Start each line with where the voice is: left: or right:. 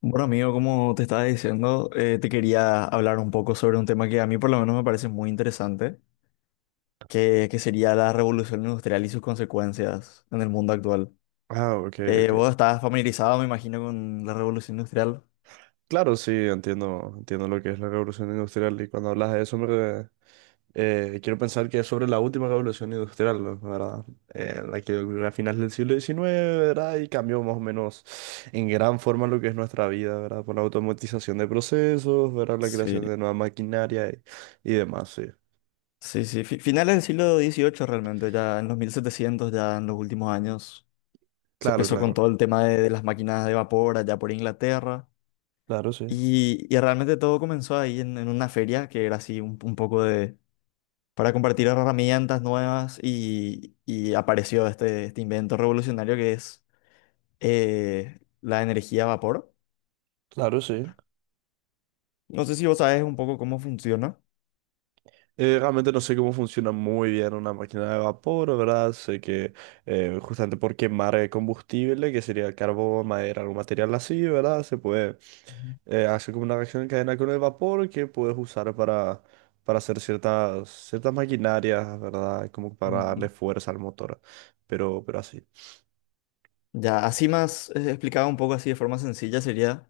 left: Bueno, amigo, como te estaba diciendo, te quería hablar un poco sobre un tema que a mí por lo menos me parece muy interesante, que sería la revolución industrial y sus consecuencias en el mundo actual.
right: Ah, ok, ok.
left: Vos estás familiarizado, me imagino, con la revolución industrial.
right: Claro, sí, entiendo, entiendo lo que es la revolución industrial y cuando hablas de eso, me, quiero pensar que es sobre la última revolución industrial, ¿no? ¿Verdad? La que ocurrió a finales del siglo diecinueve, ¿verdad? Y cambió más o menos en gran forma lo que es nuestra vida, ¿verdad? Por la automatización de procesos, ¿verdad? La
left: Sí,
right: creación de nueva maquinaria y demás, sí.
left: sí, sí. Finales del siglo XVIII realmente, ya en los 1700, ya en los últimos años, se
right: Claro,
left: empezó
right: claro.
left: con todo el tema de las máquinas de vapor allá por Inglaterra.
right: Claro, sí.
left: Y realmente todo comenzó ahí en una feria que era así un poco de para compartir herramientas nuevas y apareció este invento revolucionario que es la energía a vapor.
right: Claro, sí.
left: No sé si vos sabes un poco cómo funciona.
right: Realmente no sé cómo funciona muy bien una máquina de vapor, ¿verdad? Sé que justamente por quemar combustible, que sería carbón, madera, algún material así, ¿verdad? Se puede
left: Ujú.
right: hacer como una reacción en cadena con el vapor que puedes usar para hacer ciertas maquinarias, ¿verdad? Como para
left: Mm.
right: darle fuerza al motor, pero así.
left: Ya, así más explicado un poco así de forma sencilla sería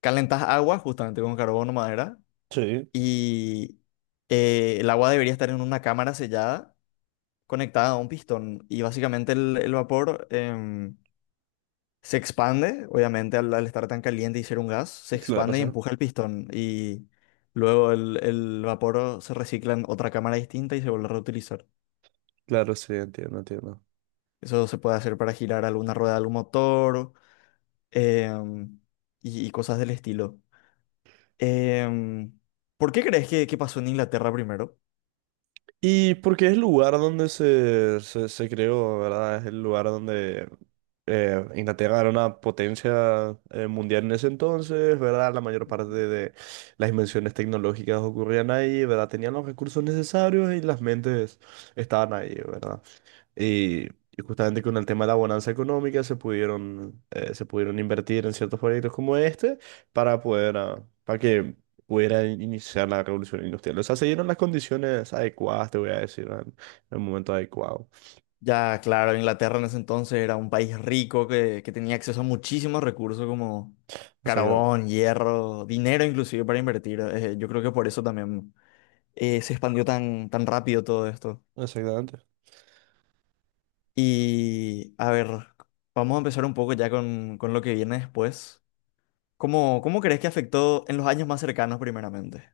left: calentas agua justamente con carbono madera
right: Sí,
left: y el agua debería estar en una cámara sellada conectada a un pistón y básicamente el vapor se expande, obviamente, al estar tan caliente y ser un gas, se
right: claro,
left: expande y
right: sí.
left: empuja el pistón. Y luego el vapor se recicla en otra cámara distinta y se vuelve a reutilizar.
right: Claro, sí, entiendo, entiendo.
left: Eso se puede hacer para girar alguna rueda de algún motor em, y cosas del estilo. Em, ¿Por qué crees que pasó en Inglaterra primero?
right: Y porque es el lugar donde se creó, ¿verdad? Es el lugar donde Inglaterra era una potencia mundial en ese entonces, ¿verdad? La mayor parte de las invenciones tecnológicas ocurrían ahí, ¿verdad? Tenían los recursos necesarios y las mentes estaban ahí, ¿verdad? Y justamente con el tema de la bonanza económica se pudieron invertir en ciertos proyectos como este para poder, para que pudiera iniciar la revolución industrial. O sea, se dieron las condiciones adecuadas, te voy a decir, en el momento adecuado.
left: Ya, claro, Inglaterra en ese entonces era un país rico que tenía acceso a muchísimos recursos como
right: Exactamente.
left: carbón, hierro, dinero inclusive para invertir. Yo creo que por eso también. Se expandió tan rápido todo esto.
right: Exactamente.
left: Y a ver, vamos a empezar un poco ya con lo que viene después. ¿Cómo crees que afectó en los años más cercanos primeramente?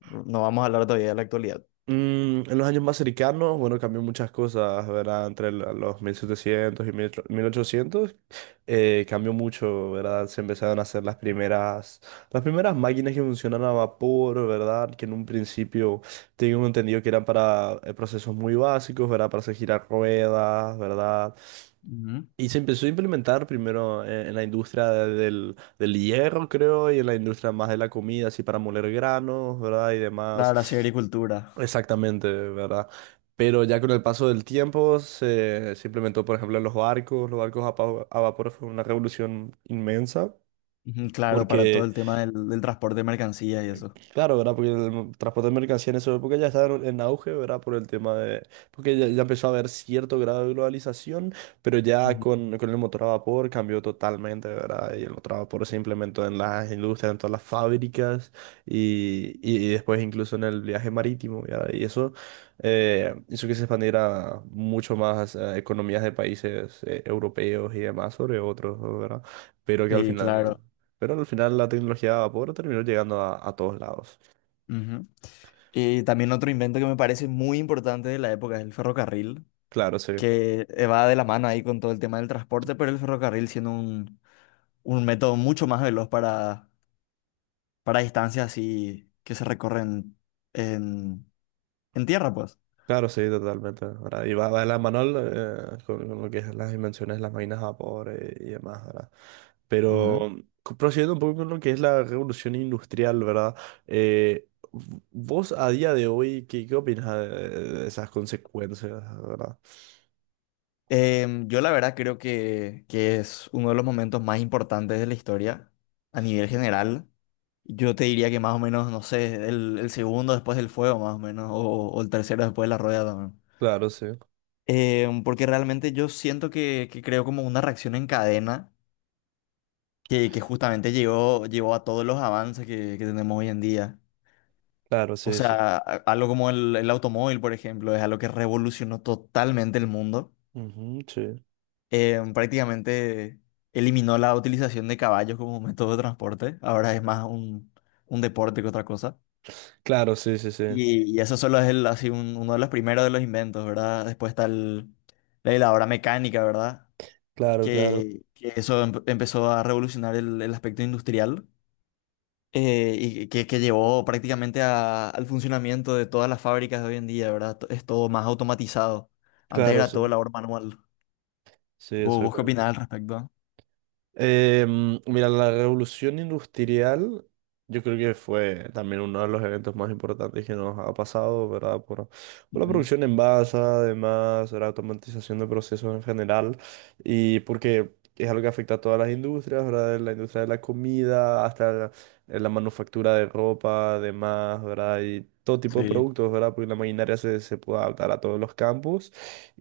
left: No vamos a hablar todavía de la actualidad.
right: Mm, en los años más cercanos, bueno, cambió muchas cosas, ¿verdad? Los 1700 y 1800, cambió mucho, ¿verdad? Se empezaron a hacer las las primeras máquinas que funcionan a vapor, ¿verdad? Que en un principio tengo entendido que eran para procesos muy básicos, ¿verdad? Para hacer girar ruedas, ¿verdad?
left: Ujú.
right: Y se empezó a implementar primero en la industria del hierro, creo, y en la industria más de la comida, así para moler granos, ¿verdad? Y
left: La
right: demás.
left: gracia de agricultura.
right: Exactamente, ¿verdad? Pero ya con el paso del tiempo se implementó, por ejemplo, en los barcos. Los barcos a vapor fue una revolución inmensa
left: Ujú, claro, para todo
right: porque
left: el tema del transporte de mercancías y eso.
right: claro, ¿verdad? Porque el transporte de mercancías en esa época ya estaba en auge, ¿verdad? Por el tema de... Porque ya empezó a haber cierto grado de globalización, pero ya
left: Ujú.
right: con el motor a vapor cambió totalmente, ¿verdad? Y el motor a vapor se implementó en las industrias, en todas las fábricas y después incluso en el viaje marítimo, ¿verdad? Y eso hizo que se expandiera mucho más a economías de países europeos y demás sobre otros, ¿verdad? Pero que al
left: Sí,
right: final...
left: claro.
right: Pero al final la tecnología de vapor terminó llegando a todos lados.
left: Ujú. Y también otro invento que me parece muy importante de la época es el ferrocarril,
right: Claro, sí,
left: que va de la mano ahí con todo el tema del transporte, pero el ferrocarril siendo un método mucho más veloz para distancias así que se recorren en, en tierra, pues.
right: claro, sí, totalmente. Ahora, y va, va de la mano con lo que es las invenciones de las máquinas a vapor y demás, ¿verdad?
left: Ujú.
right: Pero mm, prosiguiendo un poco con lo que es la revolución industrial, ¿verdad? Vos a día de hoy, ¿qué, qué opinas de esas consecuencias, ¿verdad?
left: Yo la verdad creo que es uno de los momentos más importantes de la historia a nivel general. Yo te diría que más o menos, no sé, el segundo después del fuego, más o menos, o el tercero después de la rueda también.
right: Claro, sí,
left: Porque realmente yo siento que creo como una reacción en cadena que justamente llevó a todos los avances que tenemos hoy en día.
right: claro,
left: O
right: sí, sí.
left: sea, algo como el automóvil, por ejemplo, es algo que revolucionó totalmente el mundo.
right: Ujú, sí.
left: Prácticamente eliminó la utilización de caballos como método de transporte. Ahora es más un deporte que otra cosa.
right: Claro, sí, sí, sí.
left: Y eso solo es así uno de los primeros de los inventos, ¿verdad? Después está la heladora mecánica, ¿verdad?
right: Claro, claro,
left: Que eso empezó a revolucionar el aspecto industrial. Y que llevó prácticamente al funcionamiento de todas las fábricas de hoy en día, ¿verdad? Es todo más automatizado. Antes
right: claro,
left: era todo
right: sí.
left: labor manual.
right: Sí,
left: ¿Vos,
right: eso.
left: vos qué opinás al respecto?
right: Em, mira, la revolución industrial yo creo que fue también uno de los eventos más importantes que nos ha pasado, ¿verdad? Por la
left: Ujú.
right: producción en masa, además, la automatización de procesos en general, y porque es algo que afecta a todas las industrias, ¿verdad? De la industria de la comida, hasta la manufactura de ropa, además, ¿verdad? Y todo tipo de
left: Sí.
right: productos, ¿verdad? Porque la maquinaria se puede adaptar a todos los campos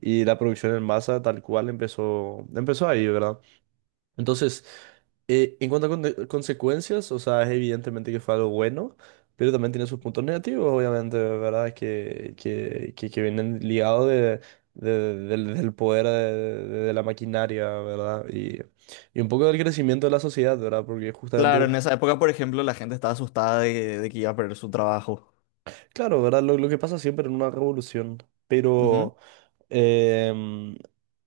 right: y la producción en masa tal cual empezó, empezó ahí, ¿verdad? Entonces, en cuanto a consecuencias, o sea, es evidentemente que fue algo bueno, pero también tiene sus puntos negativos, obviamente, ¿verdad? Que vienen ligados de, del poder de, de la maquinaria, ¿verdad? Y un poco del crecimiento de la sociedad, ¿verdad? Porque
left: Claro, en
right: justamente,
left: esa época, por ejemplo, la gente estaba asustada de que iba a perder su trabajo.
right: claro, ¿verdad? Lo que pasa siempre en una revolución,
left: Ujú.
right: pero... Em,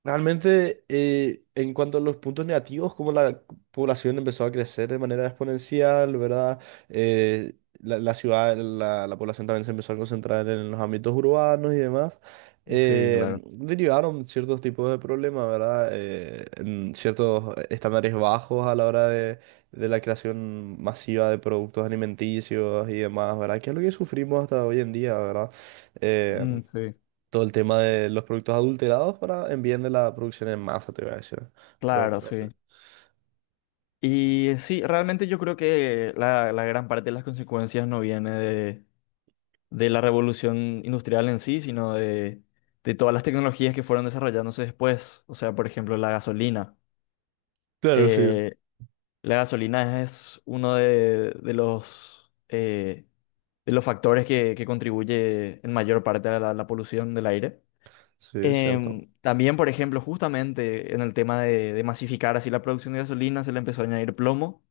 right: realmente, en cuanto a los puntos negativos, como la población empezó a crecer de manera exponencial, ¿verdad? Eh, la ciudad, la población también se empezó a concentrar en los ámbitos urbanos y demás.
left: Sí,
right: Em,
left: claro.
right: derivaron ciertos tipos de problemas, ¿verdad? En ciertos estándares bajos a la hora de la creación masiva de productos alimenticios y demás, ¿verdad? Que es lo que sufrimos hasta hoy en día, ¿verdad? eh,
left: Mm, sí.
right: Todo el tema de los productos adulterados para en bien de la producción en masa, te voy a decir.
left: Claro,
right: Pero sí.
left: sí. Y sí, realmente yo creo que la gran parte de las consecuencias no viene de la revolución industrial en sí, sino de todas las tecnologías que fueron desarrollándose después. O sea, por ejemplo, la gasolina.
right: Claro, sí.
left: Eh, la gasolina es uno de los factores que contribuye en mayor parte a la polución del aire.
right: Sí, es cierto.
left: También, por ejemplo, justamente en el tema de masificar así la producción de gasolina, se le empezó a añadir plomo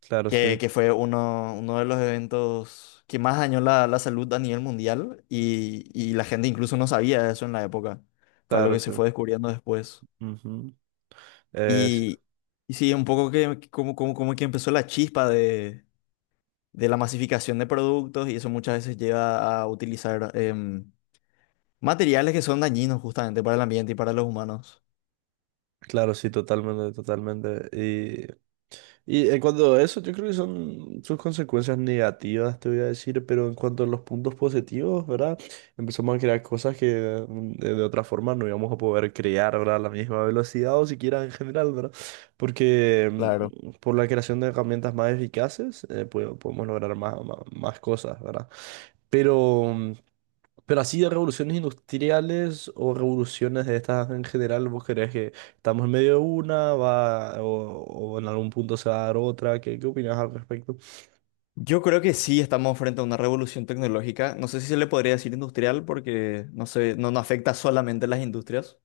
right: Claro,
left: que,
right: sí.
left: que fue uno de los eventos que más dañó la salud a nivel mundial y la gente incluso no sabía eso en la época. Fue algo
right: Claro,
left: que
right: sí.
left: se fue descubriendo después.
right: Ujú. Eh,
left: Y, y sí, un poco que como, como que empezó la chispa de la masificación de productos y eso muchas veces lleva a utilizar materiales que son dañinos justamente para el ambiente y para los humanos.
right: Claro, sí, totalmente, totalmente. Y en cuanto a eso, yo creo que son sus consecuencias negativas, te voy a decir, pero en cuanto a los puntos positivos, ¿verdad? Empezamos a crear cosas que mm, de otra forma no íbamos a poder crear, ¿verdad? A la misma velocidad o siquiera en general, ¿verdad? Porque
left: Claro.
right: mm, por la creación de herramientas más eficaces, podemos lograr más, más cosas, ¿verdad? Pero... mm, pero así de revoluciones industriales o revoluciones de estas en general, ¿vos crees que estamos en medio de una, va, o en algún punto se va a dar otra? ¿Qué, qué opinás al respecto?
left: Yo creo que sí estamos frente a una revolución tecnológica. No sé si se le podría decir industrial porque no sé, no afecta solamente a las industrias.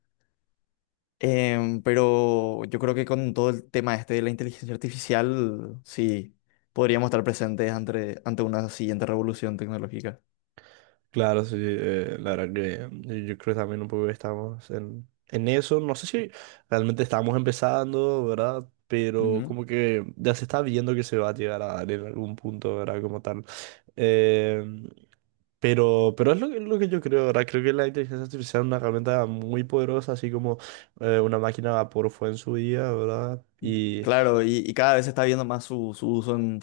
left: Pero yo creo que con todo el tema este de la inteligencia artificial, sí, podríamos estar presentes ante una siguiente revolución tecnológica.
right: Claro, sí, la verdad que yo creo también un poco que estamos en eso. No sé si realmente estamos empezando, ¿verdad? Pero
left: Ujú.
right: como que ya se está viendo que se va a llegar a dar en algún punto, ¿verdad? Como tal. Eh, pero es lo que yo creo, ¿verdad? Creo que la inteligencia artificial es una herramienta muy poderosa, así como una máquina a vapor fue en su día, ¿verdad?
left: Mm.
right: Y
left: Claro, y cada vez se está viendo más su uso en,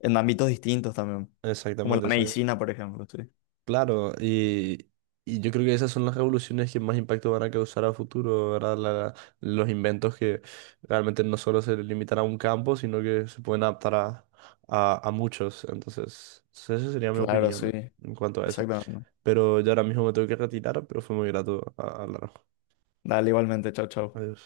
left: en ámbitos distintos también, como la
right: exactamente, exactamente.
left: medicina, por ejemplo. Sí.
right: Claro, y yo creo que esas son las revoluciones que más impacto van a causar a futuro, ¿verdad? Los inventos que realmente no solo se limitan a un campo, sino que se pueden adaptar a muchos. Entonces, esa sería mi
left: Claro, sí,
right: opinión en cuanto a eso.
left: exactamente.
right: Pero yo ahora mismo me tengo que retirar, pero fue muy grato hablar.
left: Dale, igualmente, chao, chao.
right: Adiós.